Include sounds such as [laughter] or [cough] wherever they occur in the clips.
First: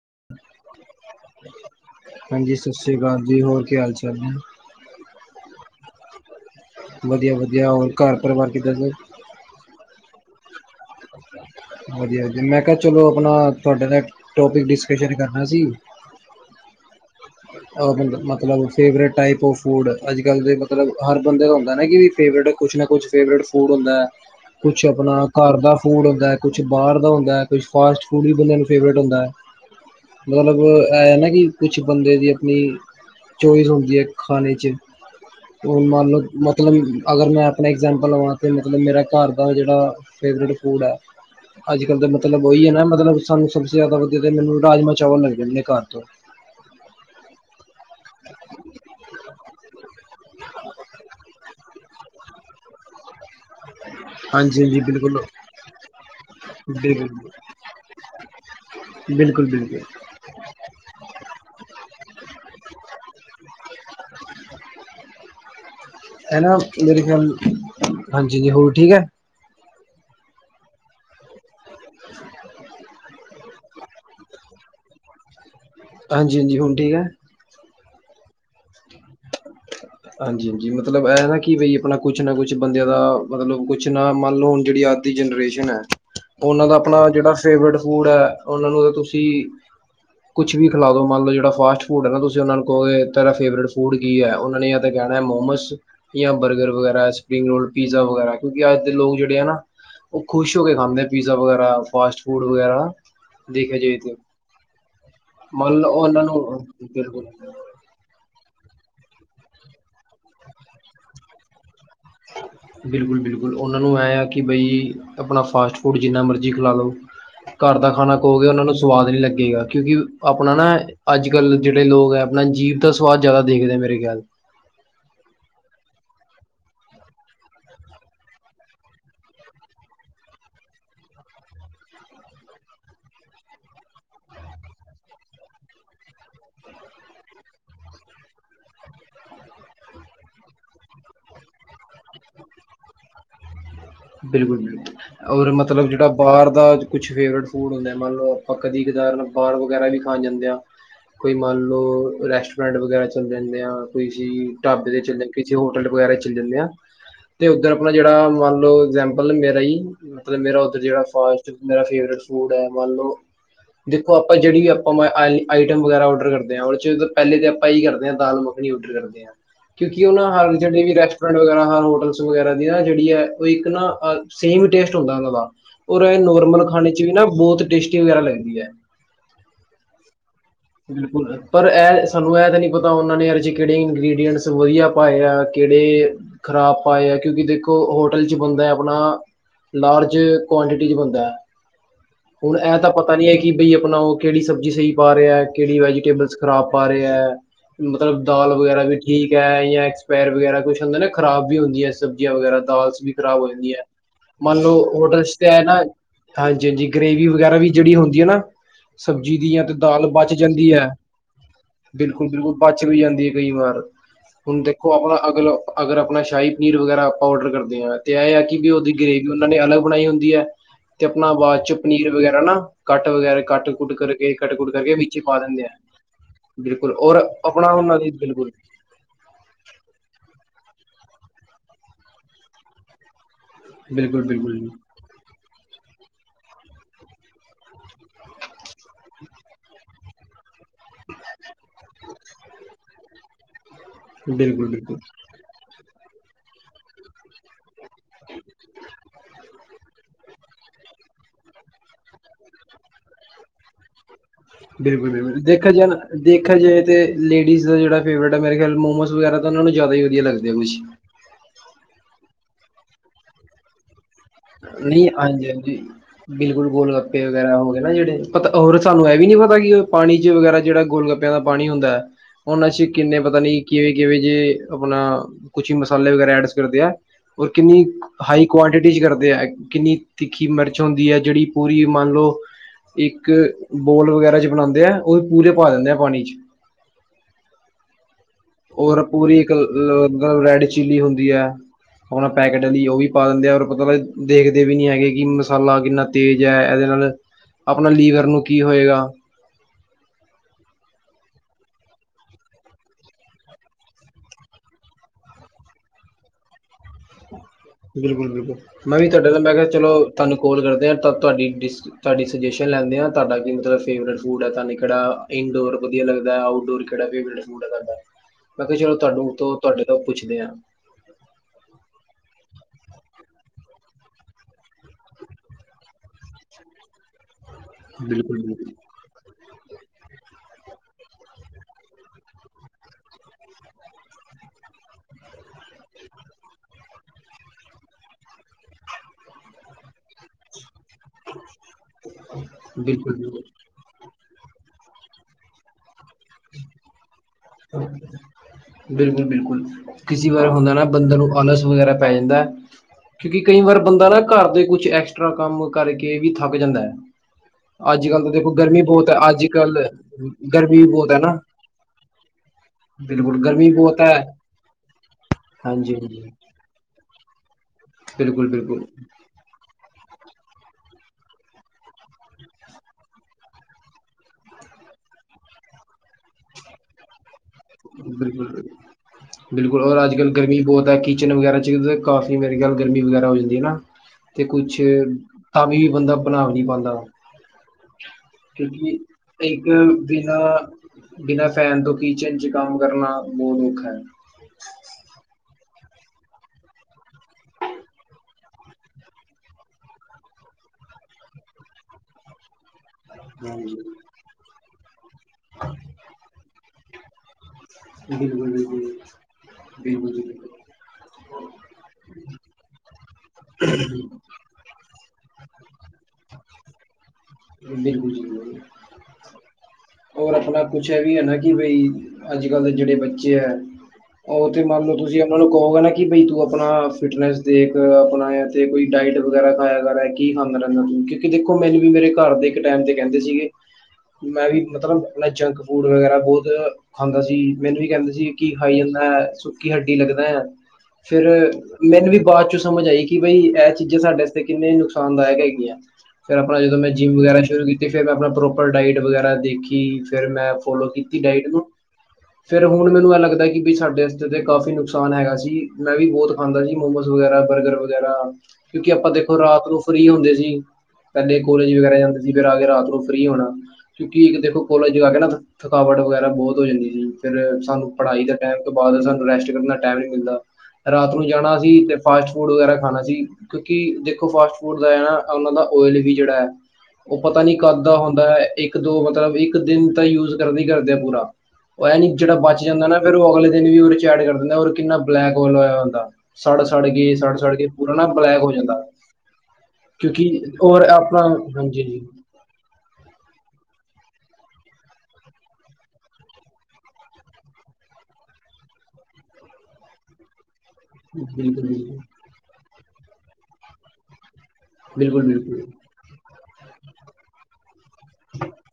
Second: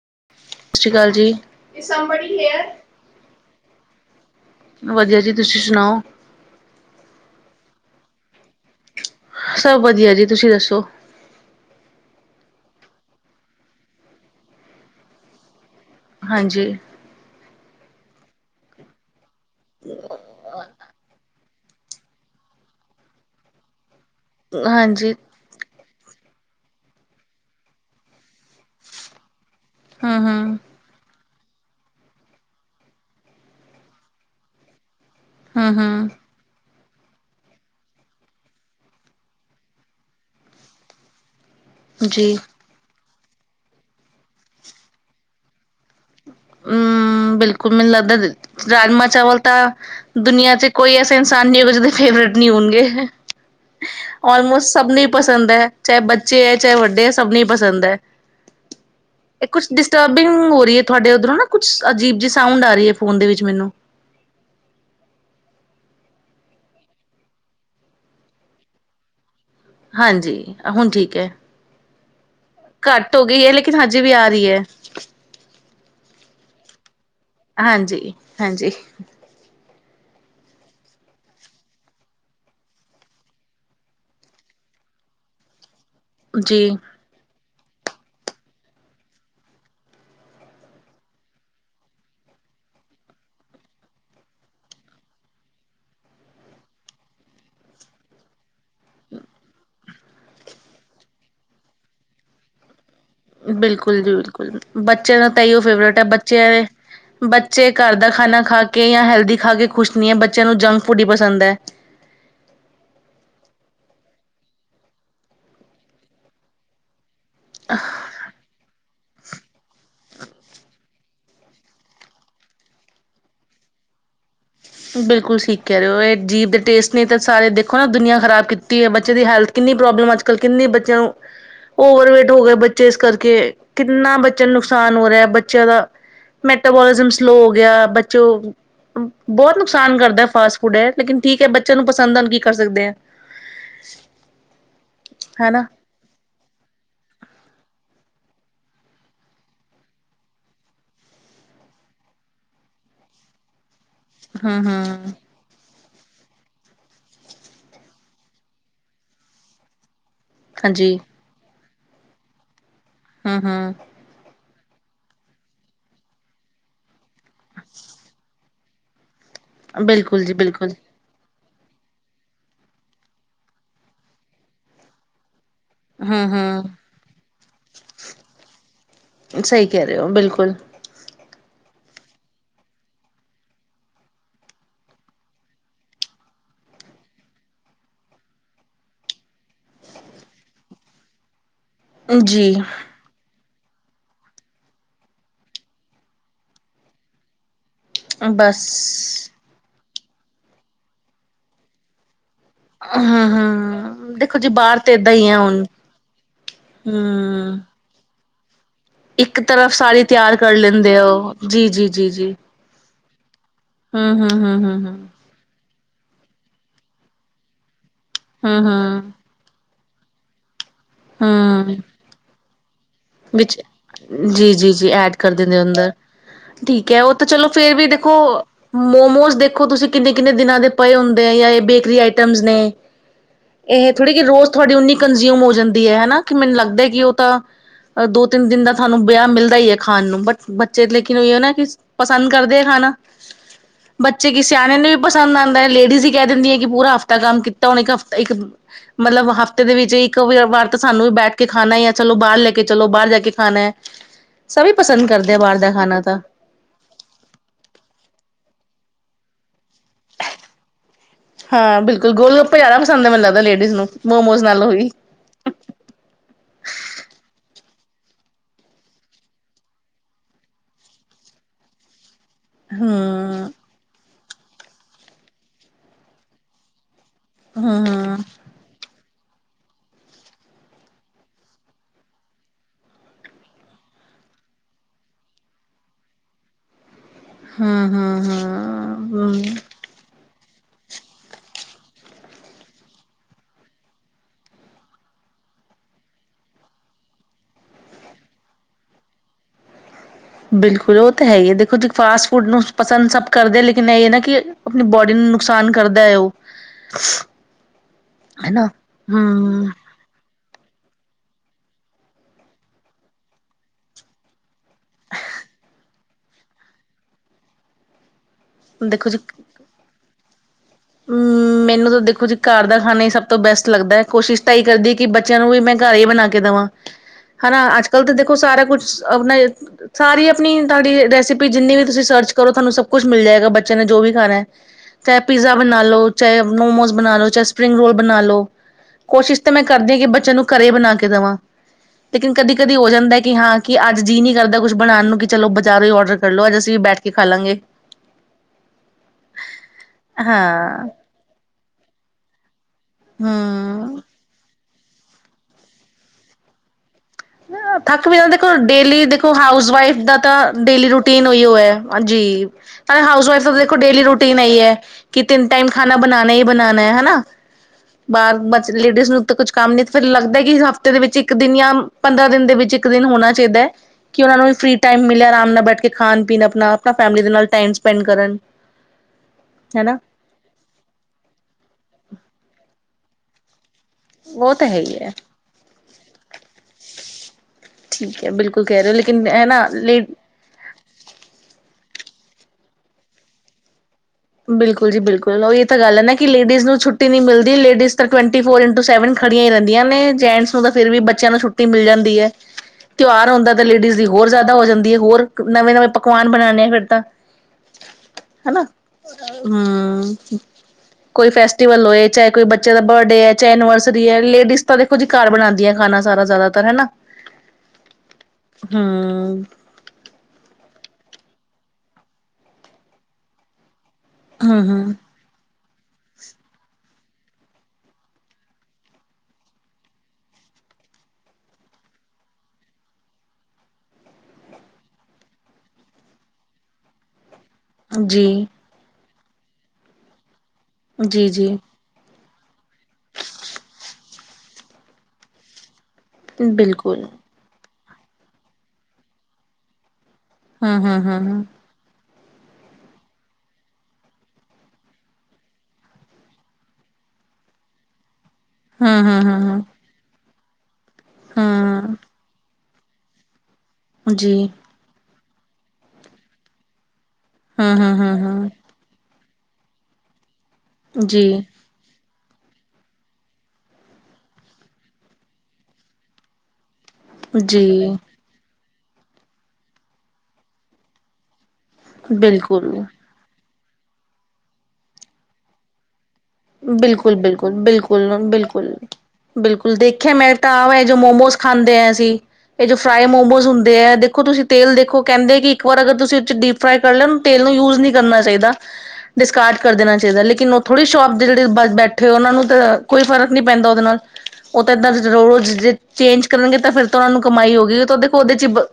[inaudible] ਸਸ ਸ੍ਰੀ ਕਾਲ ਜੀ ਹਾਂਜੀ ਸਤਿ ਸ੍ਰੀ ਅਕਾਲ ਜੀ ਹੋਰ ਕੀ ਹਾਲ ਚਾਲ ਨੇ ਵਧੀਆ ਜੀ। ਤੁਸੀਂ ਸੁਣਾਓ। ਵਧੀਆ-ਵਧੀਆ ਹੋਰ ਘਰ ਪਰ ਸਭ ਵਧੀਆ ਜੀ ਤੁਸੀਂ ਦੱਸੋ। ਵਧੀਆ ਜੀ ਮੈਂ ਕਿਹਾ ਚਲੋ ਆਪਣਾ ਤੁਹਾਡੇ ਨਲ ਟੋਪਿਕ ਡਿਸਕਸ਼ਨ ਕਰਨਾ ਸੀ। ਹਾਂਜੀ। ਆ ਮਤਲਬ ਫੇਵਰੇਟ ਟਾਈਪ ਆਫ ਫੂਡ ਅਜ ਕੱਲ੍ਹ ਦੇ ਮਤਲਬ ਹਰ ਬੰਦੇ ਦਾ ਹੁੰਦਾ ਕਿ ਫੇਵਰੇਟ ਕੁਛ ਨਾ ਕੁਛ ਫੇਵਰੇਟ ਫੂਡ ਹੁੰਦਾ ਹੈ ਕੁਛ ਹਾਂਜੀ ਆਪਣਾ ਘਰ ਦਾ ਫੂਡ ਹੁੰਦਾ ਕੁਛ ਬਾਹਰ ਦਾ ਹੁੰਦਾ, ਕੁਛ ਫਾਸਟ ਫੂਡ ਵੀ ਬੰਦੇ ਨੂੰ ਫੇਵਰੇਟ ਹੁੰਦਾ ਹੈ ਹੂੰ-ਹੂੰ, ਮਤਲਬ ਇਹ ਨਾ ਕਿ ਕੁਛ ਬੰਦੇ ਦੀ ਆਪਣੀ ਚੋਇਸ ਹੁੰਦੀ ਹੈ ਖਾਣੇ 'ਚ ਹੁਣ ਮੰਨ ਹੂੰ-ਹੂੰ ਲੋ ਮਤਵਲ ਅਗਰ ਮੈਂ ਆਪਣਾ ਅਗਜੈਂਪਲ ਲਵਾਂ ਤੇ ਮਤਲਬ ਮੇਰਾ ਘਰ ਦਾ ਜੇਹੜਾ ਫੇਵਰੇਟ ਫੂਡ ਏ। ਅੱਜ ਕੱਲ੍ਹ ਦਾ ਜੀ ਮਤਲਬ ਉਹੀ ਹੈ ਨਾ ਮਤਲਬ ਸਾਨੂੰ ਸਭਸੇ ਜ਼ਿਆਦਾ ਵਧੀਆ ਤੇ ਮੈਨੂੰ ਰਾਜਮਾ ਚਾਵਲ ਲੱਗਦੇ ਨੇ ਘਰ ਤੋਂ ਹਹ ਮ ਬਿਲਕੁਲ ਮੈਨੂੰ ਲੱਗਦਾ ਰਾਜਮਾਂ ਚਾਵਲ ਤਾਂ ਦੁਨੀਆਂ ਚ ਕੋਈ ਐਸਾ ਇਨਸਾਨ ਨਹੀਂ ਹੋਗਾ ਜਿਦੇ ਫੇਵਰੇਟ ਨਹੀਂ ਹੋਣਗੇ। ਹਾਂਜੀ ਆਲਮੋਸਟ ਹਾਂਜੀ ਸਭ ਨੂੰ ਬਿਲਕੁਲ ਪਸੰਦ ਹੈ ਚਾਹੇ ਬੱਚੇ ਹੈ ਚਾਹੇ ਵੱਡੇ ਬਿਲਕੁਲ ਹੈ ਸਭ ਨੂੰ ਪਸੰਦ ਹੈ। ਇਹ ਬਿਲਕੁਲ ਕੁੱਛ ਬਿਲਕੁਲ ਡਿਸਟਰਬਿੰਗ ਹੋ ਰਹੀ ਐ ਤੁਹਾਡੇ ਉਧਰੋਂ ਨਾ ਕੁਛ ਅਜੀਬ ਜਿਹੀ ਸਾਊਂਡ ਆ ਰਹੀ ਹੈ ਫੋਨ ਦੇ ਵਿੱਚ ਮੈਨੂੰ। ਐ ਨਾ ਮੇਰੇ ਖਿਆਲ, ਹਾਂਜੀ ਹੁਣ ਠੀਕ ਹੈ? ਹਾਂਜੀ ਹੁਣ ਠੀਕ ਐ। ਘੱਟ ਹੋ ਗਈ ਹੈ ਲੇਕਿਨ ਹਜੇ ਵੀ ਆ ਰਹੀ ਹੈ। ਹਾਂਜੀ ਹਾਂਜੀ ਹੁਣ ਠੀਕ ਹੈ? ਹਾਂਜੀ-ਹਾਂਜੀ। ਹਾਂਜੀ-ਹਾਂਜੀ ਮਤਲਬ ਇਹ ਨਾ ਕਿ ਬਈ ਆਪਣਾ ਕੁਛ ਨਾ ਕੁਛ ਬੰਦਿਆਂ ਦਾ ਮਤਲਬ ਕੁਛ ਨਾ ਮੰਨ ਲਓ ਜਿਹੜੀ ਇਹ ਅੱਜ ਦੀ ਜਨਰੇਸ਼ਨ ਹੈ ਉਹਨਾਂ ਦਾ ਜੀ। ਆਪਣਾ ਜਿਹੜਾ ਫੇਵਰੇਟ ਫੂਡ ਹੈ ਉਹਨਾਂ ਨੂੰ ਤਾਂ ਤੁਸੀਂ ਕੁਛ ਵੀ ਖਿਲਾ ਦੋ ਮੰਨ ਲਓ ਜਿਹੜਾ ਫਾਸਟ ਫੂਡ ਹੈ ਨਾ ਤੁਸੀਂ ਉਹਨਾਂ ਨੂੰ ਕਹੋਗੇ ਕਿ ਤੁਹਾਡਾ ਫੇਵ ਰਟ। ਫੂਡ ਕੀ ਹੈ ਉਹਨਾਂ ਨੇ ਯ ਤਾਂ ਕਹਿਣਾ ਮੋਮੋਸ ਜਾਂ ਬਰਗਰ ਵਗੈਰਾ ਸਪਰਿੰਗ ਰੋਲ ਪੀਜ਼ਾ ਵਗੈਰਾ ਕਿਉਂਕਿ ਅੱਜ ਦੇ ਲੋਕ ਜਿਹੜੇ ਆ ਨਾ ਉਹ ਖੁਸ਼ ਹੋ ਕੇ ਖਾਂਦੇ ਪੀਜ਼ਾ ਵਗੈਰਾ ਫਾਸਟ ਫੂਡ ਵਗੈਰਾ ਦੇਖਿਆ ਜਾਏ ਬਿਲਕੁਲ ਜੀ ਤੇ ਬਿਲਕੁਲ ਬੱਚਿਆਂ ਦਾ ਤਾਂ ਹੀਓ ਮੰਨ ਲਓ ਫੇਵਰੇਟ ਹੈ ਉਹਨਾਂ ਬੱਚੇ ਨੂੰ ਬਿਲਕੁਲ ਬੱਚੇ ਘਰ ਦਾ ਖਾਣਾ ਖਾ ਕੇ ਜਾਂ ਹੈਲਦੀ ਖਾ ਕੇ ਖੁਸ਼ ਨਹੀਂ ਹੈ ਬੱਚਿਆਂ ਨੂੰ ਜੰਕ ਫੂਡ ਹੀ ਪਸੰਦ ਹੈ। ਬਿਲਕੁਲ ਬਿਲਕੁਲ ਉਹਨਾਂ ਨੂੰ ਐਂ ਆ ਕਿ ਬਈ ਆਪਣਾ ਫਾਸਟ ਫੂਡ ਜਿੰਨਾ ਮਰਜ਼ੀ ਖਿਲਾ ਲਉ। ਘਰ ਦਾ ਖਾਣਾ ਖੋ ਕੇ ਉਹਨਾਂ ਨੂੰ ਸਵਾਦ ਨਹੀਂ ਲੱਗੇਗਾ ਕਿਉਂਕਿ ਆਪਣਾ ਨਾ ਅੱਜ ਕੱਲ੍ਹ ਜਿਹੜੇ ਲੋਕ ਹੈ ਆਪਣਾ ਜੀਭ ਦਾ ਸਵਾਦ ਜ਼ਿਆਦਾ ਦੇਖਦੇ ਨੇ ਮੇਰੀ ਗੱਲ ਬਿਲਕੁਲ ਠੀਕ ਕਹਿ ਰਹੇ ਹੋ ਇਹ ਜੀਭ ਦੇ ਟੇਸਟ ਨੇ ਤਾਂ ਸਾਰੇ ਦੇਖੋ ਨਾ ਦੁਨੀਆਂ ਖ਼ਰਾਬ ਕੀਤੀ ਹੈ ਬੱਚੇ ਦੀ ਹੈਲਥ ਕਿੰਨੀ ਪ੍ਰੋਬਲਮ ਅਜ ਕਲ੍ਹ ਕਿਨੇ ਬੱਚਿਆਂ ਨੂੰ। ਓਵਰਵੇਟ ਹੋ ਗਏ ਬੱਚੇ ਇਸ ਕਰਕੇ ਕਿੰਨਾ ਬੱਚਾ ਨੁਕਸਾਨ ਹੋ ਰਿਹਾ ਬੱਚਿਆਂ ਦਾ। ਮੈਟਾਬੋਲਿਜ਼ਮ ਸਲੋਅ ਹੋ ਗਿਆ ਬੱਚੋ- ਬਹੁਤ ਨੁਕਸਾਨ ਕਰਦਾ ਫਾਸਟ ਫੂਡ ਹੈ ਲੇਕਿਨ ਠੀਕ ਹੈ ਬੱਚੇ ਦਾ ਕੀ ਕਰ ਸਕਦੇ ਆ। ਬਿਲਕੁਲ ਬਿਲਕੁਲ ਔਰ ਹਨਾ। ਮਤਲਬ ਜਿਹੜਾ ਬਾਹਰ ਦਾ ਕੁਛ ਫੇਵਰੇਟ ਫੂਡ ਹੁੰਦਾ। ਮੰਨ ਲਓ ਆਪਾਂ ਕਦੀ ਕਦਾਰ ਨਾਲ ਬਾਹਰ ਵਗੈਰਾ ਵੀ ਖਾਣ ਜਾਂਦੇ ਹਾਂ। ਕੋਈ ਮੰਨ ਲਓ ਰੈਸਟੋਰੈਂਟ ਵਗੈਰਾ ਚੱਲ ਜਾਂਦੇ ਆ। ਕਿਸੇ ਢਾਬੇ ਤੇ ਹੂੰ-ਹੂੰ, ਚਲੇ ਕਿਸੇ ਹੋਟਲ ਵਗੈਰਾ ਚਲੇ ਜਾਂਦੇ ਆ ਤੇ ਉੱਧਰ ਆਪਣਾ ਜਿਹੜਾ ਮੰਨ ਲਓ ਇਗਜੈਂਪਲ ਮੇਰਾ ਹੀ ਮਤਲਬ ਮੇਰਾ ਉੱਧਰ ਹਾਂਜੀ, ਜਿਹੜਾ ਫਸਟ ਮੇਰਾ ਫੇਵਰੇਟ ਫੂਡ ਹੈ ਮੰਨ ਲਓ, ਹੂੰ-ਹੂੰ, ਦੇਖੋ ਆਪ ਆਪਾਂ ਜਿਹੜੀ ਵੀ ਆਪਾਂ ਆਈਟਮ ਵਗੈਰਾ ਔਡਰ ਕਰਦੇ ਹਾਂ ਉਹਦੇ 'ਚ ਤਾਂ ਪਹਿਲੇ ਤਾਂ ਆਪਾਂ ਇਹੀ ਕਰਦੇ ਹਾਂ ਦਾਲ ਮੱਖਣੀ ਔਡਰ ਕਰਦੇ ਹਾਂ ਕਿਉਂਕਿ ਉਹ ਬਿਲਕੁਲ ਨਾ ਜੀ ਹਰ ਬਿਲਕੁਲ। ਜਿਹੜੇ ਵੀ ਰੇਸ ਵਗੈਰਾ ਹੋਟਲ ਵਗੈਰਾ ਦੀਆਂ ਜਿਹੜੀ ਹੈ ਉਹ ਇੱਕ ਨਾ ਸੇਮ ਟੇਸਟ ਹੁੰਦਾ ਇਹਨਾਂ ਦਾ। ਔਰ ਇਹ ਨੋਰਮਲ ਹੂੰ-ਹੂੰ, ਖਾਣੇ 'ਚ ਵੀ ਨਾ ਬਹੁਤ ਟੇਸਟੀ ਵਗੈਰਾ ਲੱਗਦੀ ਹੈ। ਠੀਕ ਕਹਿ ਰਹੇ ਹੋ ਬਿਲਕੁਲ। ਬਿਲਕੁਲ ਪਰ ਇਹ ਸਾਨੂੰ ਇਹ ਤਾਂ ਨੀ ਪਤਾ ਉਹ ਨੇ ਅਜ ਕਿਹੜੇ ਇੰਗ੍ਰਡੀਅਂਟਸ ਵਧੀਆ ਪਾਏ ਆ। ਜਿਹੜੇ ਖ਼ਰਾਬ ਪਾਏ ਆ, ਕਿਉਂਕਿ ਦੇਖੋ ਹੋਟਲ ਚ ਬੜਦਾ ਆਪਣਾ ਲਾਰਜ ਕੁਆਂਨਟਿਟੀ 'ਚ ਬਣਦਾ ਹੈ। ਜੀ ਹੁਣ ਇਹ ਤਾਂ ਪਤਾ ਨਹੀਂ ਹੈ, ਕਿ ਕਿ ਬਈ ਆਪਣਾ ਔ ਕਿਹੜੀ ਸਬਜ਼ੀ ਸਹੀ ਪਾ ਰਿਹਾ ਹੈ, ਕਿਹੜੀ ਵੈਜੀਟੇਬਲਸ ਖ਼ਰਾਬ ਪਾ ਰਿਹਾ ਹੈ। ਮਤਲਬ ਦਾਲ ਬਸ ਵਗੈਰਾ ਵੀ ਠੀਕ ਹੈ, ਜਾਂ ਐਕਸਪਾਇਰ ਵਗੈਰਾ ਕੁਛ ਹੁੰਦਾ ਨਾ ਖ਼ਰਾਬ ਵੀ ਹੁੰਦੀ ਹੈ ਐਸ ਵਗੈਰਾ ਦਾਲਸ ਵੀ ਖ਼ਰਾਬ ਹੂੰ-ਹੂੰ, ਹੋ ਜਾਂਦੀ ਐ, ਦੇਖੋ ਜੀ ਮੰਨ ਲੋ ਬਾਹਰ ਤੇ ਏਦਾਂ ਹੋਟਲ ਹੀ ਚ ਆ ਤੇ ਐ ਹੁਣ ਹੈਨਾ, ਹਾਂਜੀ ਹਾਂਜੀ ਗ੍ਰੇਵੀ ਵਗੈਰਾ ਹੂੰ, ਵੀ ਜਿਹੜੀ ਹੁੰਦੀ ਹੈ ਨਾ ਸਬਜ਼ੀ ਇੱਕ ਦੀ ਐ, ਤਰਫ ਤੇ ਸਾਰੀ ਦਾਲ ਬਚ ਤਿਆਰ ਕਰ ਜਾਂਦੀ ਹੈ, ਲੈਂਦੇ ਆ ਉਹ ਬਿਲਕੁਲ ਜੀ-ਜੀ-ਜੀ-ਜੀ, ਬਿਲਕੁਲ ਬਚ ਵੀ ਜਾਂਦੀ ਹੈ, ਕਈ ਵਾਰ। ਪਰ, ਹੁਣ ਦੇਖੋ ਹੂੰ-ਹੂੰ-ਹੂੰ-ਹੂੰ-ਹੂੰ, ਹੂੰ-ਹੂੰ, ਆਪਣਾ ਅਗਲ ਅਗਰ ਆਪਣਾ ਸ਼ਾਹੀ ਪਨੀਰ ਵਗੈਰਾ ਆਪਾਂ ਔਡਰ ਕਰਦੇ ਆਂ, ਤੇ ਇਹ ਆ ਕਿ ਹੂੰ, ਹੂੰ ਹੂੰ ਹੂੰ ਹੂੰ ਵੀ ਔਦੀ ਹੂੰ ਹੂੰ ਗ੍ਰੇਵੀ ਔਹਨਾ ਨੇ ਅਲੱਗ ਬਣਾਈ ਹੁੰਦੀ ਹੈ, ਤੇ ਅਪਣਾ ਬਾਅਦ ਚ ਹੂੰ ਪਨੀਰ ਵਗੈਰਾ ਨਾ, ਕੱਟ ਵਗੈਰਾ, ਵਿੱਚ ਕੱਟ ਕੁੱਟ ਕਰਕੇ, ਕੱਟ ਕੁੱਟ ਜੀ-ਜੀ-ਜੀ ਕਰਕੇ ਐਡ ਵਿੱਚ ਈ ਕਰ ਪਾ ਦਿੰਦੇ ਐ। ਅੰਦਰ ਠੀਕ ਹੈ, ਔ ਤਾਂ ਚਲੋ ਫੇਰ ਵੀ ਦੇਖੋ, ਬਿਲਕੁਲ ਮੋਮੋਸ ਦੇਖੋ ਤੁਸੀਂ ਕਿੰਨੇ ਕਿੰਨੇ ਦਿਨਾਂ ਦੇ ਪਏ ਹੁੰਦੇ ਆ, ਜਾਂ ਇਹ ਬੇਕਰੀ ਆਈਟਮਸ ਨੇ, ਇਹ ਬਿਲਕੁਲ ਥੋੜੀ, ਰੋਜ਼ ਬਿਲਕੁਲ ਜੀ ਤੁਹਾਡੀ ਉਨੀ ਕੰਜ਼ਿਊਮ ਹੋ ਜਾਂਦੀ ਐ ਹੈਨਾ ਕਿ ਮੈਨੂੰ ਲੱਗਦਾ, ਕਿ ਔ ਤਾਂ ਦੋ ਤਿੰਨ ਦਿਨ ਦਾ ਤੁਹਾਨੂੰ ਬੇਆ ਮਿਲਦਾ ਹੀ ਹੈ, ਖ ਖਾਣ ਨੂੰ, ਬਟ ਬੱਚੇ ਲੇਕਿਨ ਔਹੀ ਔ ਨਾ ਕਿ, ਪਸੰਦ ਕਰਦੇ ਐ ਖਾਣਾ। ਬੱਚੇ ਕੀ, ਬਿਲਕੁਲ ਸਿਆਣੇ ਨੂੰ ਵੀ ਬਿਲਕੁਲ ਪਸੰਦ ਆਉਂਦਾ ਹੈ, ਲੇਡੀਜ਼ ਹੀ ਕਹਿ ਦਿੰਦੀ ਹੈ, ਕਿ ਪੂਰਾ ਹਫ਼ਤਾ ਕੰਮ ਕੀਤਾ ਤਾਂ ਹੁਣ ਇੱਕ ਹਫਤਾ ਇੱਕ, ਮਤਲਬ ਹਫ਼ਤੇ ਦੇ ਵਿੱਚ ਇੱਕ ਔ ਵੀ ਹੈ ਬਾਹਰ, ਤਾਂ ਸਾਨੂੰ ਵੀ ਬੈਠ ਕੇ ਖਾਣਾ ਆ, ਚਲੋ ਬਾਹਰ ਲੈ ਕੇ ਚਲੋ, ਬਾਹਰ ਜਾ ਕੇ ਖਾਣਾ ਹੈ। ਸਭੀ ਪਸੰਦ ਬਿਲਕੁਲ ਕਰਦੇ ਆ ਬਿਲਕੁਲ, ਬਾਹਰ ਦਾ ਦੇਖਿਆ ਜਾ ਖਾਣਾ ਤਾਂ ਦੇਖਿਆ ਜਾਏ ਤੇ ਲੇਡੀਜ਼ ਦਾ ਜਿਹੜਾ ਫੇਵਰੇਟ ਹੈ, ਮੇਰਾ ਖਿਆਲ ਮੋਮੋਸ ਵਗੈਰਾ, ਤਾਂ ਔਨਾਂ ਨੂੰ ਜ਼ਿਆਦਾ ਹੀ ਵਧੀਆ ਲੱਗਦੇ ਕੁਛ। ਜਾਦਾ ਪਸੰਦ ਐ ਮੈਨੂੰ ਲੱਗਦਾ, ਲੇਡੀਜ਼ ਨੂੰ। ਮੋਮੋਸ ਨਾਲੋਂ ਵੀ ਨਹੀਂ ਹਾਂਜੀ ਹਾਂਜੀ ਬਿਲਕੁਲ ਗੋਲ ਗੱਪੇ ਵਗੈਰਾ ਹੋ ਹੈ ਨਾ ਜਿਹੜੇ, ਪਤਾ ਹੋਰ ਸਾਨੂੰ ਇਹ ਵੀ ਨੀ ਪਤਾ ਕਿ ਪਾਣੀ ਚ ਵਗੈਰਾ, ਜਿਹੜਾ ਗੋਲ ਗੱਪਿਆਂ ਦਾ ਪਾਣੀ ਹੁੰਦਾ ਹੈ। ਹੁਣ ਅਸੀਂ ਕਿੰਨੇ ਪਤਾ ਹਮ ਨੀ, ਕਿਵੇਂ ਕਿਵੇਂ ਜੇ ਆਪਣਾ ਕੁਛ ਮਸਾਲੇ ਵਗੈਰਾ ਐਡ ਕਰਦੇ ਆ। ਔਰ ਕਿੰਨੀ ਹਮ ਹਮ ਹਾਈ ਕੁਆਂਨਟਿਟੀ ਚ ਕਰ ਤੇ ਐ ਕਿੰਨੀ ਤਿੱਖੀ ਮਿਰਚ ਹੁੰਦੀ ਹੈ, ਜਿਹੜੀ ਪੂਰੀ ਮੰਨ ਲੋ ਇੱਕ ਬੋਲ ਵਗੈਰਾ ਚ ਬਣਾਉਂਦੇ ਐ, ਔ ਵੀ ਪੂਰੇ ਪਾ ਦਿੰਦੇ ਐ ਪਾਣੀ ਚ। ਹਾਂ ਹਾਂ ਹਾਂ ਔਰ ਪੂਰੀ ਇੱਕ ਰੈਡ ਚਿੱਲੀ ਹੁੰਦੀ ਹੈ। ਆਪਣਾ ਪੈਕੇਟ ਲਈ ਔ ਵੀ ਪਾ ਦਿੰਦੇ ਐ, ਔਰ ਪਤਾ ਦੇਖਦੇ ਵੀ ਨੀ ਹੈਗੇ ਕਿ ਮਸਾਲਾ ਕਿੰਨਾ ਤੇਜ਼ ਹੈ, ਇਹਦੇ ਨਾਲ ਨਾਲ, ਆਪਣਾ ਲੀਵਰ ਨੂੰ ਕੀ ਹੋਏਗਾ। ਬਿਲਕੁਲ ਔ ਤਾਂ ਹੈ ਹੀ ਹੈ, ਦੇਖੋ ਜੀ ਫਾਸਟ ਫੂਡ ਨੂੰ ਪਸੰਦ ਸਭ ਕਰਦੇ, ਲੇਕਿਨ ਇਹ ਨਾ ਕਿ, ਆਪਣੀ ਬੋਡੀ ਨੂੰ ਨੁਕਸਾਨ ਕਰਦਾ ਹੈ, ਔ ਬਿਲਕੁਲ ਬਿਲਕੁਲ, ਮੈਂ ਵੀ ਤੁਹਾਡੇ ਨਾਲ ਮੈਂ ਕਿਹਾ ਚਲੋ ਤੁਹਾਨੂੰ ਕੋਲ ਕਰਦੇ ਆਂ, ਤਦ ਤੁਹਾਡੀ ਤੁਹਾਡੀ ਸੂਜੈਸ਼ਨ ਲੈਂਦੇ ਆ, ਤੁਹਾਡਾ ਕਿ ਮਤਲਬ ਫੇਵਰਟ ਫੂਡ ਐ, ਪਤਾ ਨੀ ਕੇੜਾ ਇੰਡੋਰ ਵਧੀਆ ਲੱਗਦਾ ਆਊਟਡੋਰ ਕੇੜਾ ਫ਼ੇਵਰੇਟ ਫੂਡ ਹੈਗਾ ਤੁਹਾਡਾ, ਮੈਂ ਕਿਹਾ ਚਲੋ ਤੁਹਾਂਨੂੰ, ਤੁਹਾਡੇ ਤੋਂ ਪੁੱਛਦੇ ਪੁੱਛਨੇ ਆ। ਹੂੰ, ਮੈਨੂੰ ਤਾਂ ਦੇਖੋ ਜੀ ਘਰ ਦਾ ਖਾਣਾ ਹੀ ਸਭ ਤੋਂ ਬੈਸਟ ਲੱਗਦਾ ਹੈ, ਕੋਸ਼ਿਸ਼ ਤਾਂ ਇ ਕਰਦੀ, ਕਿ ਬੱਚਿਆਂ ਨੂੰ ਵੀ ਮੈਂ ਘਰ ਹੀ ਬਣਾ ਕੇ ਦੇਵਾਂ। ਹੈਨਾ ਅੱਜ ਕੱਲ੍ਹ ਤਾਂ ਦੇਖੋ ਬਿਲਕੁਲ ਸਾਰਾ ਬਿਲਕੁਲ ਕੁਛ, ਆਪਣਾ ਸਾਰੀ ਆਪਣੀ ਤੁਹਾਡੀ ਰੈਸਪੀ ਜਿੰਨੀ ਵੀ ਤੁਸੀਂ ਸਰਚ ਕਰੋ, ਤੁਹਾਨੂੰ ਸਭ ਕੁਛ ਮਿਲ ਜਾਏਗਾ, ਬੱਚਿਆਂ ਨੇ ਜੋ ਵੀ ਖਾਣਾ ਹੈ, ਚਾਹੇ ਪੀਜ਼ਾ ਬਣਾ ਲੋ, ਚਾਹੇ ਮੋਮੋਸ ਬਣਾ ਲੋ, ਚਾਹੇ ਸਪਰਿੰਗ ਰੋਲ ਬਣਾ ਲੋ, ਕੋਸ਼ਿਸ਼ ਤਾਂ ਮੈਂ ਕਰਦੀ ਹਾਂ, ਕਿ ਬੱਚੇ ਬੱਚਿਆਂ ਨੂੰ ਘਰੇ ਹੀ ਬਣਾ ਕੇ ਦਵਾਂ, ਲੇਕਿਨ ਕਦੀ ਕਦੀ ਹੋ ਬਿਲਕੁਲ ਜਾਂਦਾ ਕਿ ਬਿਲਕੁਲ ਹਾਂ, ਕਿ ਅੱਜ ਜੀ ਨੀ ਕਰਦਾ ਕੁਛ ਬਣਾਉਣ ਨੂੰ, ਕਿ ਚਲੋ ਬਜ਼ਾਰੋਂ ਹੀ ਔਰਡਰ ਬਿਲਕੁਲ ਬਿਲਕੁਲ, ਕਿਸੇ ਕਈ ਵਾਰ ਹੁੰਦਾ ਹਾਂ, ਨਾ, ਬੰਦੇ ਨੂੰ ਆਲਸ ਵਗੈਰਾ ਪੈ ਜਾਂਦਾ ਐ, ਕਿਉਂਕਿ ਕਈ ਵਾਰ ਹੂੰ। ਬੰਦਾ ਨਾ, ਘਰ ਦੇ ਕੁਛ ਜੀ ਐਕਸਟਰਾ ਕੰਮ ਕਰਕੇ ਵੀ ਥੱਕ ਜਾਂਦਾ ਹੈ। ਥੱਕ ਅੱਜ ਵੀ ਕੱਲ੍ਹ ਜਾਂਦਾ, ਤਾਂ ਦੇਖੋ ਗਰਮੀ ਡੇਲੀ, ਬਹੁਤ ਹੈ ਦੇਖੋ ਅੱਜ ਹਾਊਸ ਕੱਲ੍ਹ ਵਾਈਫ ਦਾ ਤਾਂ ਗਰਮੀ ਵੀ ਡੇਲੀ ਬਹੁਤ ਹੈ ਰੂਟੀਨ ਨਾ ਔਹੀ ਹੋਯਾ, ਹਾਂਜੀ, ਅਰੇ ਹਾਉਸ ਬਿਲਕੁਲ ਵਾਈਫ ਕਾ ਤਾਂ ਗਰਮੀ ਦੇਖੋ ਬਹੁਤ ਡੇਲੀ ਹੈ ਰੂਟੀਨ ਏਹੀ ਹੈ, ਕਿ ਤਿੰਨ ਟਾਈਮ ਹਾਂਜੀ ਖਾਣਾ ਬਣਾ ਲੋ। ਹਾਂਜੀ ਨਹੀਂ ਬਣਾਣਾ ਐ, ਹੈਨਾ। [unintelligible] ਬਾਰ ਬਿਲਕੁਲ ਬਚ ਬਿਲਕੁਲ ਲੇਡੀਜ਼ ਨੂੰ ਤ ਕੁਝ ਕੰਮ ਨੀ, ਤ ਫੇਰ ਲੱਗਦੈ ਕਿ ਹਫ਼ਤੇ ਦੇ ਵਿੱਚ ਇੱਕ ਦਿਨ ਜਾਂ ਪੰਦਰਾਂ ਦਿਨ ਦੇ ਵਿੱਚ ਇੱਕ ਦਿਨ ਹੋਨਾ ਚਈਦੈ, ਕਿ ਓਨਾਂ ਨੂੰ ਫ੍ਰੀ ਟਾਈਮ ਮਿਲੈ ਆਰਾਮ ਨਾਲ ਬੈਠ ਕੇ ਖਾਨ, ਪੀਨ ਆਪਣਾ, ਆਪਣਾ ਫੈਮਲੀ ਦੇ ਨਾਲ ਟਾਈਮ ਸਪੈਂਡ ਬਿਲਕੁਲ, ਕਰਨ। ਬਿਲਕੁਲ। ਬਿਲਕੁਲ ਹਨਾ ਔਰ ਅੱਜ-ਕੱਲ ਗਰਮੀ ਬੋਤ ਐ, ਕੀਚਨ ਵਗੈਰਾ ਚ ਕਾਫੀ ਮੇਰੇ ਖੇਆਲ ਗਰਮੀ ਵਗੈਰਾ ਹੋ ਜਾਂਦੀ ਏ ਨਾ, ਤੇ ਉਹ ਤਾਂ ਹੈ ਕੁਛ ਹੀ ਹੈ ਤਾਂ ਵੀ ਬੰਦਾ ਬਣਾ ਨੀ ਪਾਂਦਾ। ਠੀਕ ਹੈ ਬਿਲਕੁਲ ਕਹਿ ਰਹੇ ਕੇਓਕਿ ਹੋ ਲੇਕਿਨ ਹੈ ਨਾ ਇੱਕ ਲੇ ਬਿਨਾਂ, ਬਿਨਾਂ ਫੈਨ ਤੋਂ ਕਿਚਨ ਚ ਕਾਮ ਕਰਨਾ ਬੋਤ ਓਖਾ ਏ। ਬਿਲਕੁਲ ਜੀ, ਬਿਲਕੁਲ [unintelligible] ਏ ਈ ਤਾਂ ਗੱਲ ਐ ਨਾ ਕਿ, ਲੇੜੀਜ਼ ਨੂੰ ਛੁੱਟੀ ਨਈ ਮਿਲਦੀ ਲੇੜੀਜ਼ ਤਾਂ ਟਵੈਂਟੀ ਫੋਰ ਇੰਨਟੂ ਸੈਵਨ ਖੜੀਆਂ ਈ ਰੈਂਦੀਆਂ ਨੇ ਜੈਂਟਸ ਨੂੰ ਤਾਂ ਫਿਰ ਵੀ ਬੱਚੇਆਂ ਨੂੰ ਛੁੱਟੀ ਮਿਲ ਜਾਂਦੀ ਏ। ਤੇਓਹਾਰ ਹੋਦਾ ਤਾਂ ਹਾਂਜੀ ਲੇੜੀਜ਼ ਦੀ ਹੋਰ ਜਾ਼ਦਾ ਹੋ ਜਾਂਦੀ ਏ ਹੋਰ, ਨਵੇਂ ਨਵੇਂ ਪਕਵਾਨ ਬਣਾਨੇ ਫਿਰ ਤਾਂ। [unintelligible] ਬਿਲਕੁਲ ਜੀ ਹੂੰ। ਬਿਲਕੁਲ ਕੋਈ ਫੈਸਟੀਵਲ ਹੋਏ, ਚਾਹੇ ਕੋਈ ਬੱਚੇ ਦਾ ਬਰਡੇ ਐ, ਚਾਏ ਐਨੀਵਰਸਰੀ ਐ ਲੇਡੀਜ਼ ਤਾਂ ਵੇ ਕੁੱਝ ਘਰ ਬਣਾਂਦੀਆਂ ਖਾਣਾ ਸਾਰਾ ਜਾ਼ਦਾਤਰ ਹਨਾ। ਬਿਲਕੁਲ ਜੀ ਬਿਲਕੁਲ, ਹਮ ਹੋਰ ਆਪਨਾ ਕੁਛ ਐ ਵੀ ਐ ਨਾ ਕਿ ਬਈ ਅੱਜ-ਕੱਲ ਦੇ ਜੇੜੇ ਬੱਚੇ ਐ, ਓ ਤੇ ਹਮ ਮੰਨ ਲੋ ਹਮ ਤੁਸੀਂ ਓਨਾਂ ਨੂੰ ਕਹੋਗੇ ਨਾ ਕਿ ਬੀ ਤੂੰ ਅਪਣਾ ਫਿਟਨੈਸ ਦੇਖ, ਯਾ ਆਪਣਾ ਯਾ ਜੇ ਕੋਈ ਡਾਈਟ ਵਗੈਰਾ ਖਾਏਆ ਕਰ ਐਕੀ ਖਾਂਨਾਂ ਰਹਿੰਦਾ ਤੂੰ, ਕਿਉਂਕਿ ਦੇਖੋ ਮੈਨੂੰ ਵੀ ਮੇਰੇ ਘਰ ਦੇ ਇੱਕ ਟਾਈਮ ਤੇ ਕਹਿੰਦੇ ਸੀਗੇ ਮੈਂ ਵੀ ਮਤਲਬ, ਮੈਂ ਜੰਕ ਫੂਡ ਵਗੈਰਾ ਬਹੁਤ ਖਾਂਦਾ ਸੀ। ਮੈਨੂੰ ਵੀ ਕਹਿੰਦੇ ਸੀ, ਜੀ ਕੀ ਖਾਈ ਜਾਂਦਾ ਹੈ ਸੁੱਕੀ ਹੱਡੀ ਲੱਗਦਾ ਐ, ਫੇਰ ਜੀ ਜੀ ਮੈਨੂੰ ਵੀ ਬਾਅਦ ਚ ਸਮਝ ਆਈ, ਕਿ ਬਈ ਇਹ ਚੀਜ਼ਾਂ ਸਾਡੇ ਆਸਤੇ ਕਿੰਨੇ ਨੁਕਸਾਨ ਦਾਇਕ ਹੈਗੀਆਂ, ਫੇਰ ਆਪਣਾ ਜਦੋਂ ਮੈਂ ਬਿਲਕੁਲ ਜਿੰਮ ਵਗੈਰਾ ਸ਼ੁਰੂ ਕੀਤੀ, ਫਿਰ ਮੈਂ ਆਪਣਾ ਪ੍ਰੋਪਰ ਡਾਇਟ ਵਗੈਰਾ ਦੇਖੀ, ਫਿਰ ਮੈਂ ਹੂੰ, ਫੋਲੋ ਹੂੰ, ਹੂੰ, ਕੀਤੀ ਹੂੰ, ਡਾਇਟ ਨੂੰ [unintelligible] ਫੇਰ ਹੁਣ ਮੈਨੂੰ ਇਹ ਲੱਗਦਾ, ਕਿ ਵੀ ਸਾਡੇ ਆਸਤੇ ਤੇ ਕਾਫੀ ਨੁਕਸਾਨ ਹੈਗਾ ਸੀ, ਮੈਂ ਵੀ ਬਹੁਤ ਖਾਂਦਾ ਸੀ ਮੋਮੋਸ ਵਗੈਰਾ ਬਰਗਰ ਵਗੈਰਾ। ਕਿਉਂਕਿ ਹੂੰ, ਆਪਾਂ ਦੇਖੋ ਹੂੰ, ਹੂੰ, ਹੂੰ, ਰਾਤ ਨੂੰ ਫ੍ਰਰੀ ਹੁੰਦੇ ਸੀ, ਪਹਿਲੇ ਕੋਲੇਜ ਵਗੈਰਾ ਹੂੰ, ਜਾਂਦੇ ਸੀ, ਫਿਰ ਆ ਕੇ ਰਾਤ ਫਰੀ ਹੋਣਾ, ਕਿਉਂਕਿ ਜੀ। ਇੱਕ ਦੇਖੋ ਕੋਲਜ ਆ ਕੇ ਨਾ ਥਕਾਵਟ ਵਗੈਰਾ ਬਹੁਤ ਹੋ ਜਾਂਦੀ ਸੀ। ਫਿਰ ਹੂੰ, ਸਾਨੂੰ ਹੂੰ, ਹੂੰ, ਪੜ੍ਹਾਈ ਦੇ ਟਾਈਮ ਹੂੰ, ਤੋਂ ਬਾਅਦ ਸਾਨੂੰ ਰੈਸਟ ਕਰਨ ਦਾ ਟਾਈਮ ਨਹੀਂ ਮਿਲਦਾ, ਰਾਤ ਨੂੰ ਜੀ, ਜਾਣਾ ਅਸੀ ਤੇ ਫਾਸਟ ਫੂਡ ਵਗੈਰਾ ਖਾਣਾ ਸੀ, ਕਿਉਂਕਿ ਦੇਖੋ ਫਾਸਟ ਫੂਡ ਦਾ ਹੈ ਨਾ ਉਹਨਾਂ ਦਾ ਓਇਲ ਹੀ ਜਿਹੜਾ ਹੈ ਉਹ ਪਤਾ ਨੀ ਜੀ, ਕੱਦਾ ਹੁੰਦਾ ਐ, ਇੱਕ ਦੋ ਮਤਲਬ ਇੱਕ ਦਿਨ ਤਾਂ ਯੂਜ ਕਰਨ ਹੀ ਕਰਦੇ ਆ ਪੂਰਾ। ਉਹ ਨੀ ਜਿਹੜਾ ਬੱਚ ਬਿਲਕੁਲ। ਜਾਂਦਾ ਨਾ, ਫਿਰ ਉਹ ਅਗਲੇ ਦਿਨ ਵੀ ਉਹਦੇ ਚ ਐਡ ਕਰ ਦਿੰਦਾ, ਔਰ ਕਿੰਨਾ ਬਲੈਕ ਹੋਲ ਹੋਇਆ ਹਦਾ। ਹੋ ਬਿਲਕੁਲ-ਬਿਲਕੁਲ-ਬਿਲਕੁਲ-ਬਿਲਕੁਲ। ਜਾਂਦਾ। ਬਿਲਕੁਲ ਦੇਖਿਆ, ਮੈਂ ਕਿਉਂਕਿ ਤਾਂ ਆ ਔਰ ਇਹ ਜੋ ਆਪਣਾ ਮੋਮੋਸ ਖਾਂਦੇ ਹਾਂਜੀ ਆ ਜੀ ਅਸੀਂ, ਇਹ ਜੋ ਫਰਾਈ ਮੋਮੋਸ ਹੁੰਦੇ ਐ, ਦੇਖੋ ਤੁਸੀਂ ਤੇਲ ਦੇਖੋ ਕਹਿੰਦੇ ਕਿ ਇੱਕ ਵਾਰ ਅਗਰ ਤੁਸੀਂ ਡੀਪ ਫਰਾਈ ਕਰ ਲਿਆਓ, ਤੇਲ ਨੂੰ ਯੂਜ ਨਹੀਂ ਕਰਨਾ ਚਾਹੀਦਾ। ਡਿਸਕਾਰਡ ਕਰ ਦੇਣਾ ਚਾਹੀਦਾਂ, ਲੇਕਿਨ ਉਹ ਥੋੜੀ ਜਿਹੜੇ ਬਸ ਬਿਲਕੁਲ ਬਿਲਕੁਲ ਬੈਠੇ ਆ, ਉਹਨਾਂ ਨੂੰ ਤਾਂ ਕੋਈ ਫਰਕ ਨਹੀਂ ਪੈਂਦਾ ਉਹਦੇ ਨਾਲ। ਉਹ ਤਾਂ ਏਦਾਂ ਬਿਲਕੁਲ ਰੋਜ਼ੇ ਜੇ ਚੇਂਜ ਕਰਨਗੇ, ਤਾਂ ਫਿਰ ਤਾਂ ਓਹਨੂੰ ਕਮਾਈ ਹੋਗੀ, ਉਹ ਤਾਂ ਦੇਖੋ ਓਦੇ ਚ' ਬ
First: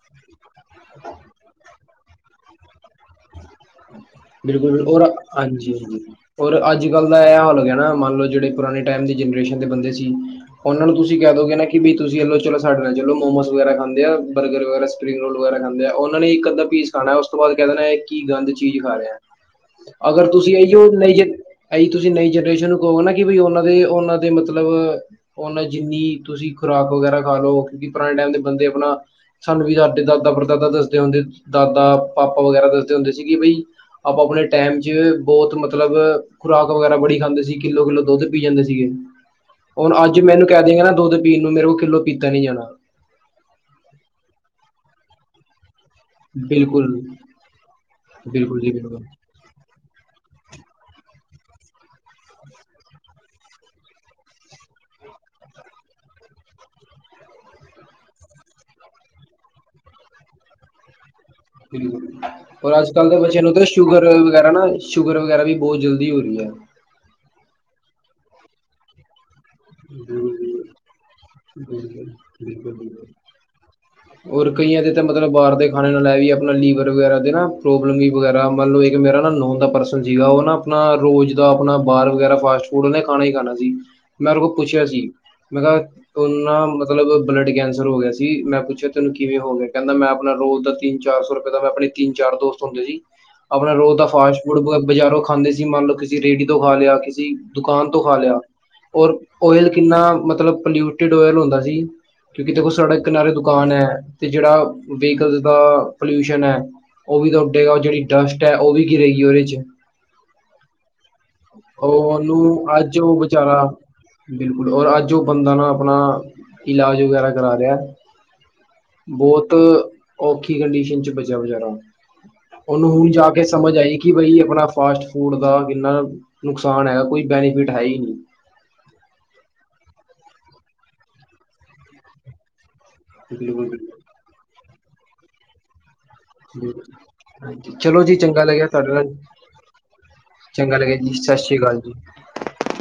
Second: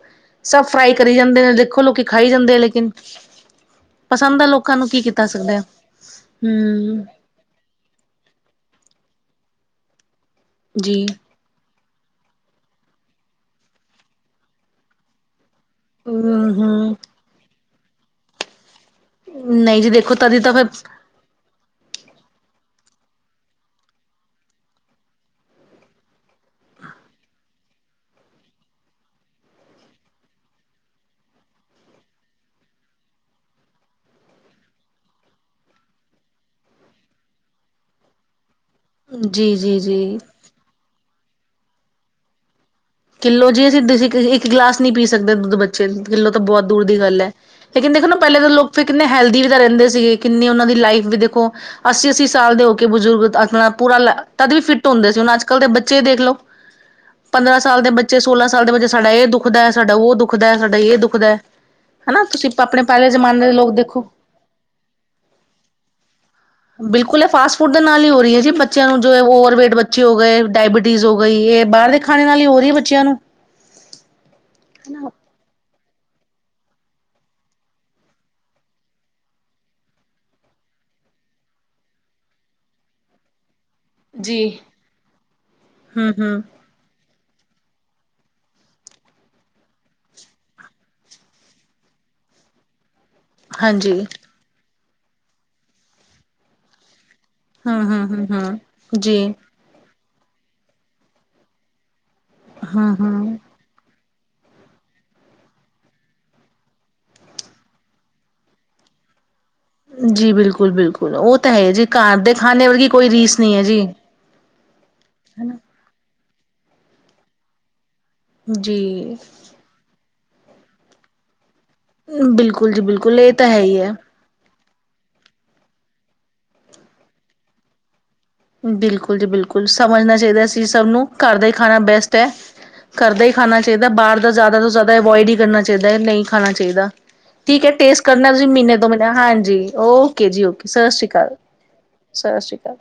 ਸਭ ਫਰਾਈ ਕਰੀ ਜਾਂਦੇ ਨੇ, ਦੇਖੋ ਲੋਕੀ ਖਾਈ ਜਾਂਦੇ ਆ ਲੇਕਿਨ। ਪਸੰਦ ਆ ਲੋਕਾਂ ਬਿਲਕੁਲ ਨੂੰ ਕੀ ਔਰ, ਕੀਤਾ ਸਕਦਾ ਹਾਂਜੀ-ਹਾਂਜੀ ਔਰ ਹਮ ਅੱਜ-ਕੱਲ ਦਾ ਇਹ ਹਾਲ ਹੋ ਗਿਆ ਮੰਨ ਲਓ, ਜਿਹੜੇ ਪੁਰਾਣੇ ਟਾਈਮ ਦੀ ਜਨਰੇਸ਼ਨ ਦੇ ਬੰਦੇ ਸੀ, ਉਹਨਾਂ ਨੂੰ ਜੀ ਤੁਸੀਂ ਕਹਿ ਦੋਗੇ ਨਾ ਕਿ ਵੀ ਤੁਸੀਂ ਲੋ ਸਾਡੇ ਨਾਲ ਚਲੋ ਮੋਮੋਸ ਵਗੈਰਾ ਖਾਂਦੇ ਆ ਬਰਗਰ ਵਗੈਰਾ, ਸਪਿੰਗ ਰੋਲ ਵਗੈਰਾ ਖਾਂਦੇ ਆ, ਉਹਨਾਂ ਨੇ ਇੱਕ ਹੂੰ ਅੱਧਾ ਪੀਸ ਹੂੰ ਖਾਣਾ, ਉਸ ਤੋਂ ਬਾਅਦ ਕਹਿ ਦੇਣਾ ਇਹ ਕੀ ਗੰਦ ਚੀਜ਼ ਖਾ ਰਿਹਾ, ਨਹੀਂ ਜੀ ਦੇਖੋ ਅਗਰ ਤਦੀ ਤਾਂ ਤੁਸੀਂ ਇਹੀਓ ਫਿਰ ਨੀ ਜ ਇਹੀ ਤੁਸੀਂ ਨਈ ਜਨਰੇਸ਼ਨ ਨੂੰ ਨਾ ਕਿ ਉਹਨਾਂ ਦੇ ਉਹਨਾਂ ਦੇ ਮਤਲਬ, ਉਹਨਾਂ ਜਿੰਨੀ ਤੁਸੀਂ ਖੁਰਾਕ ਵਗੈਰਾ ਖਾ ਲਓ ਪੁਰਾਣੇ ਟਾਈਮ ਦੇ ਬੰਦੇ ਆਪਣਾ ਸਾਨੂੰ ਵੀ ਸਾਡੇ ਦਾਦਾ ਪੜਦਾਦਾ ਦੱਸਦੇ ਹੁੰਦੇ, ਦਾਦਾ ਪਾਪਾ ਵਗੈਰਾ ਦੱਸਦੇ ਹੁੰਦੇ ਸੀਗੀ ਬਈ ਆਪਾਂ ਆਪਣੇ ਟਾਈਮ ਚ ਬਹੁਤ ਮਤਲਬ ਖੁਰਾਕ ਵਗੈਰਾ ਬੜੀ ਖਾਂਦੇ ਸੀ, ਕਿੱਲੋ ਕਿੱਲੋ ਦੁੱਧ ਪੀ ਜਾਂਦੇ ਸੀ। ਸੀਗੇ, ਜੀ ਜੀ ਹੁਣ ਜੀ ਅੱਜ ਮੈਨੂੰ ਕਹਿ ਦਿਆਂਗੇ ਨਾ ਦੁੱਧ ਪੀਣ ਨੂੰ, ਮੇਰੇ ਕੋਲ ਕਿਲੋ ਪੀਤਾ ਨੀ ਜਾਣਾ। ਕਿੱਲੋ ਜੇ ਤੁਸੀਂ ਇੱਕ ਗਲਾਸ ਨਹੀ ਪੀ ਸਕਦੇ ਦੁੱਧ ਬੱਚੇ। ਛੇ ਸੱਤ ਕਿੱਲੋ ਤਾਂ ਬਹੁਤ ਦੂਰ ਬਿਲਕੁਲ ਦੀ ਗੱਲ ਐ, ਲੇਕਿਨ ਦੇਖੋ ਨਾ ਪਹਿਲੇ ਤਾਂ ਬਿਲਕੁਲ ਲੋਕ ਜੀ ਫੇਰ ਬਿਲਕੁਲ ਕਿੰਨੇ ਹੈਲਦੀ ਵੀ ਤਾਂ ਰਹਿੰਦੇ ਸੀਗੇ, ਕਿੰਨੀ ਉਹਨਾਂ ਦੀ ਲਾਈਫ ਵੀ ਦੇਖੋ ਅੱਸੀ ਅੱਸੀ ਸਾਲ ਦੇ ਹੋ ਕੇ ਬਜ਼ੁਰਗ ਆਪਣਾ ਪੂਰਾ ਲਾ, ਤਦ ਵੀ ਫਿੱਟ ਹੁੰਦੇ ਸੀ, ਹੁਣ ਅੱਜ-ਕੱਲ ਦੇ ਬੱਚੇ ਦੇਖ ਲਓ, ਪੰਦਰਾਂ ਸ ਸਾਲ ਦੇ ਬੱਚੇ ਸੋਲਾਂ ਸਾਲ ਦੇ ਬੱਚੇ ਸਾਡਾ ਇਹ ਦੁੱਖਦੈ ਸਾਡਾ ਉਹ ਦੁੱਖਦੈ ਸਾਡਾ ਇਹ ਦੁੱਖਦੈ ਹੂੰ, ਪਰ ਅੱਜ-ਕੱਲ ਦੇ ਬੱਚਿਆਂ ਨੂੰ ਤਾਂ ਲੋਕ ਸ਼ੂਗਰ ਦੇਖੋ ਵਗੈਰਾ ਨਾ ਸ਼ੂਗਰ ਵਗੈਰਾ ਵੀ ਬਹੁਤ ਜਲਦੀ ਹੋ ਰਹੀ ਹੈ‌। ਬਿਲਕੁਲ ਇਹ ਫਾਸਟ ਫੂਡ ਦੇ ਨਾਲ ਹੀ ਹੋ ਰਹੀ ਐ ਜੀ, ਬੱਚਿਆਂ ਨੂੰ ਜੋ ਉਹ ਵਟ ਬੱਚੇ ਹੋ ਬਿਲਕੁਲ ਗਏ ਜੀ, ਡਾਇਬਿਟੀਜ਼ ਹੋ ਗਈ, ਇਹ ਬਿਲਕੁਲ, ਬਾਹਰ ਦੇ ਖਾਣੇ ਨਾਲ ਹੀ ਹੋ ਰਹੀ ਐ ਬੱਚਿਆਂ ਨੂੰ। ਹੋਰ ਕਈਆਂ ਦੇ ਤਾਂ ਮਤਲਬ ਬਾਹਰ ਦੇ ਖਾਣੇ ਨਾਲ ਲੈ ਵੀ ਆਪਣਾ ਲੀਵਰ ਵਗੈਰਾ ਦੇ ਨਾ ਪ੍ਰੋਬਲਮ ਵਗੈਰਾ ਮਤਲਬ ਇੱਕ ਮੇਰਾ ਨਾ ਨੋਨ ਦਾ ਪਰਸਨ ਸੀਗਾ, ਉਹ ਨਾ ਆਪਣਾ ਆਪਣਾ ਰੋਜ਼ ਦਾ ਆਪਣਾ ਬਾਹਰ ਵਗੈਰਾ ਫਾਸਟ ਫੂਡ ਉਹਨੇ ਖਾਣਾ ਹੀ ਖਾਣਾ ਸੀ। ਮੈਂ ਜੀ ਉਹਦੇ ਕੋਲ ਪੁੱਛਿਆ ਸੀ, ਮੈਂ ਕਿਹਾ ਹਮ ਹਮ ਉਹਨੂੰ ਨਾ ਮਤਲਬ ਬਲੱਡ ਕੈਂਸ ਰ ਹੋ ਗਿਆ ਸੀ, ਮੈਂ ਪੁੱਛਿਆ ਤੈਨੂੰ ਕਿਵੇਂ ਹੋ ਗਿਆ? ਕਹਿੰਦਾ ਮੈਂ ਆਪਣਾ ਰੋਜ਼ ਦਾ ਤਿੰਨ ਚਾਰ ਸੌ ਰੁਪਏ ਦਾ ਮੈਂ ਆਪਣੇ ਤਿੰਨ ਚਾਰ ਦੋਸਤ ਹੁੰਦੇ ਸੀ। ਆਪਣਾ ਰੋਜ਼ ਹਾਂਜੀ ਦਾ ਫਾਸਟ ਫੂਡ ਬਜ਼ਾਰੋਂ ਖਾਂਦੇ ਸੀ, ਮੰਨ ਲਓ ਕਿਸੀ ਰੇਹੜੀ ਤੋਂ ਖਾ ਲਿਆ, ਕਿਸੀ ਹਮ ਦੁਕਾਨ ਤੋਂ ਹਮ ਖਾ ਹਮ ਲਿਆ, ਹਮ ਜੀ ਔਰ ਓਇਲ ਕਿੰਨਾ ਮਤਲਬ ਪਲਿਊਟਿਡ ਓਇਲ ਹੁੰਦਾ ਸੀ। ਕਿਉਂਕਿ ਦੇਖੋ, ਹਮ ਸੜਕ ਕਿਨਾਰੇ ਹਮ ਦੁਕਾਨ ਐ, ਤੇ ਜਿਹੜਾ ਵਿਕਲ ਦਾ ਪੋਲਿਊਸ਼ਨ ਐ ਉਹ ਵੀ ਤਾਂ ਉਡੇਗਾ, ਉਹ ਜਿਹੜੀ ਡਸਟ ਐ ਉਹ ਵੀ ਗਿਰੇ ਗੀ ਉਹਦੇ ਚ'। ਜੀ ਬਿਲਕੁਲ-ਬਿਲਕੁਲ ਉਹ ਤਾਂ ਹੈ ਜੀ ਉਹ ਘਰ ਦੇ ਖਾਣੇ ਉਹਨੂੰ ਵਰਗੀ ਅੱਜ ਕੋਈ ਉਹ ਰੀਸ ਨਹੀਂ ਹੈ ਵਿਚਾਰਾ, ਜੀ ਬਿਲਕੁਲ ਔਰ ਅੱਜ ਉਹ ਹਨਾ ਬੰਦਾ ਨਾ ਆਪਣਾ ਇਲਾਜ ਵਗੈਰਾ ਕਰਾ ਲੇਆ। ਜੀ। ਔਖੀ ਕੰਡੀਸ਼ਨ ਚ ਬਚੇਯਾ ਬਚਾਰਾ, ਬਿਲਕੁਲ ਜੀ ਓਨੂੰ ਹੁਨ ਬਿਲਕੁਲ ਜਾ ਇਹ ਕੇ ਤਾਂ ਹੈ ਸਮਜ ਹੀ ਹੈ ਆਈ ਕਿ ਬਈ ਅਪਨਾ ਫਾਸਟ ਫੂਡ ਦਾ ਕਿੰਨਾ ਨੁਕਸਾਨ ਹੈਗਾ, ਕੋਈ ਬੈਨੀਫਿਟ ਹੈ ਹੀ ਨਹੀਂ। ਬਿਲਕੁਲ ਜੀ ਬਿਲਕੁਲ, ਸਮਜਨਾ ਚਈਦਾ ਸੀ ਸਬ ਨੂੰ ਘਰ ਦਾ ਈ ਖਾਣਾ ਬੈਸਟ ਐ। ਘਰਦਾ ਈ ਖਾਨਾ ਬਿਲਕੁਲ ਚਾਈਦਾ, ਬਿਲਕੁਲ ਬਾਰ ਦਾ ਜਾ਼ਦਾ ਤੋਂ ਜਾ਼ਦਾ ਐਵੋਇੜ ਈ ਕਰਨਾ ਚਾਈ ਨਈ, ਨਈ, ਖਾਣਾ ਬਿਲਕੁਲ। ਚਾਈਦਾ, ਠੀਕ ਐ ਹਾਂਜੀ ਟੇਸਟ ਚਲੋ ਜੀ ਕਰਨਾ ਚੰਗਾ ਤੁਸੀਂ ਲੱਗਿਆ ਮ੍ਹੀਨੇ ਦੋ ਤੁਹਾਡੇ ਮ੍ਹੀਨੇ ਨਾਲ ਹਾਂਜੀ, ਓਕੇ ਜੀ ਓਕੇ। ਚੰਗਾ ਲੱਗਿਆ ਸਸੀ ਜੀ ਕਾਲ, ਸਤਿ ਸ਼੍ਰੀ ਅਕਾਲ ਜੀ ਸਾਸ੍ਰੀ ਕਾਲ।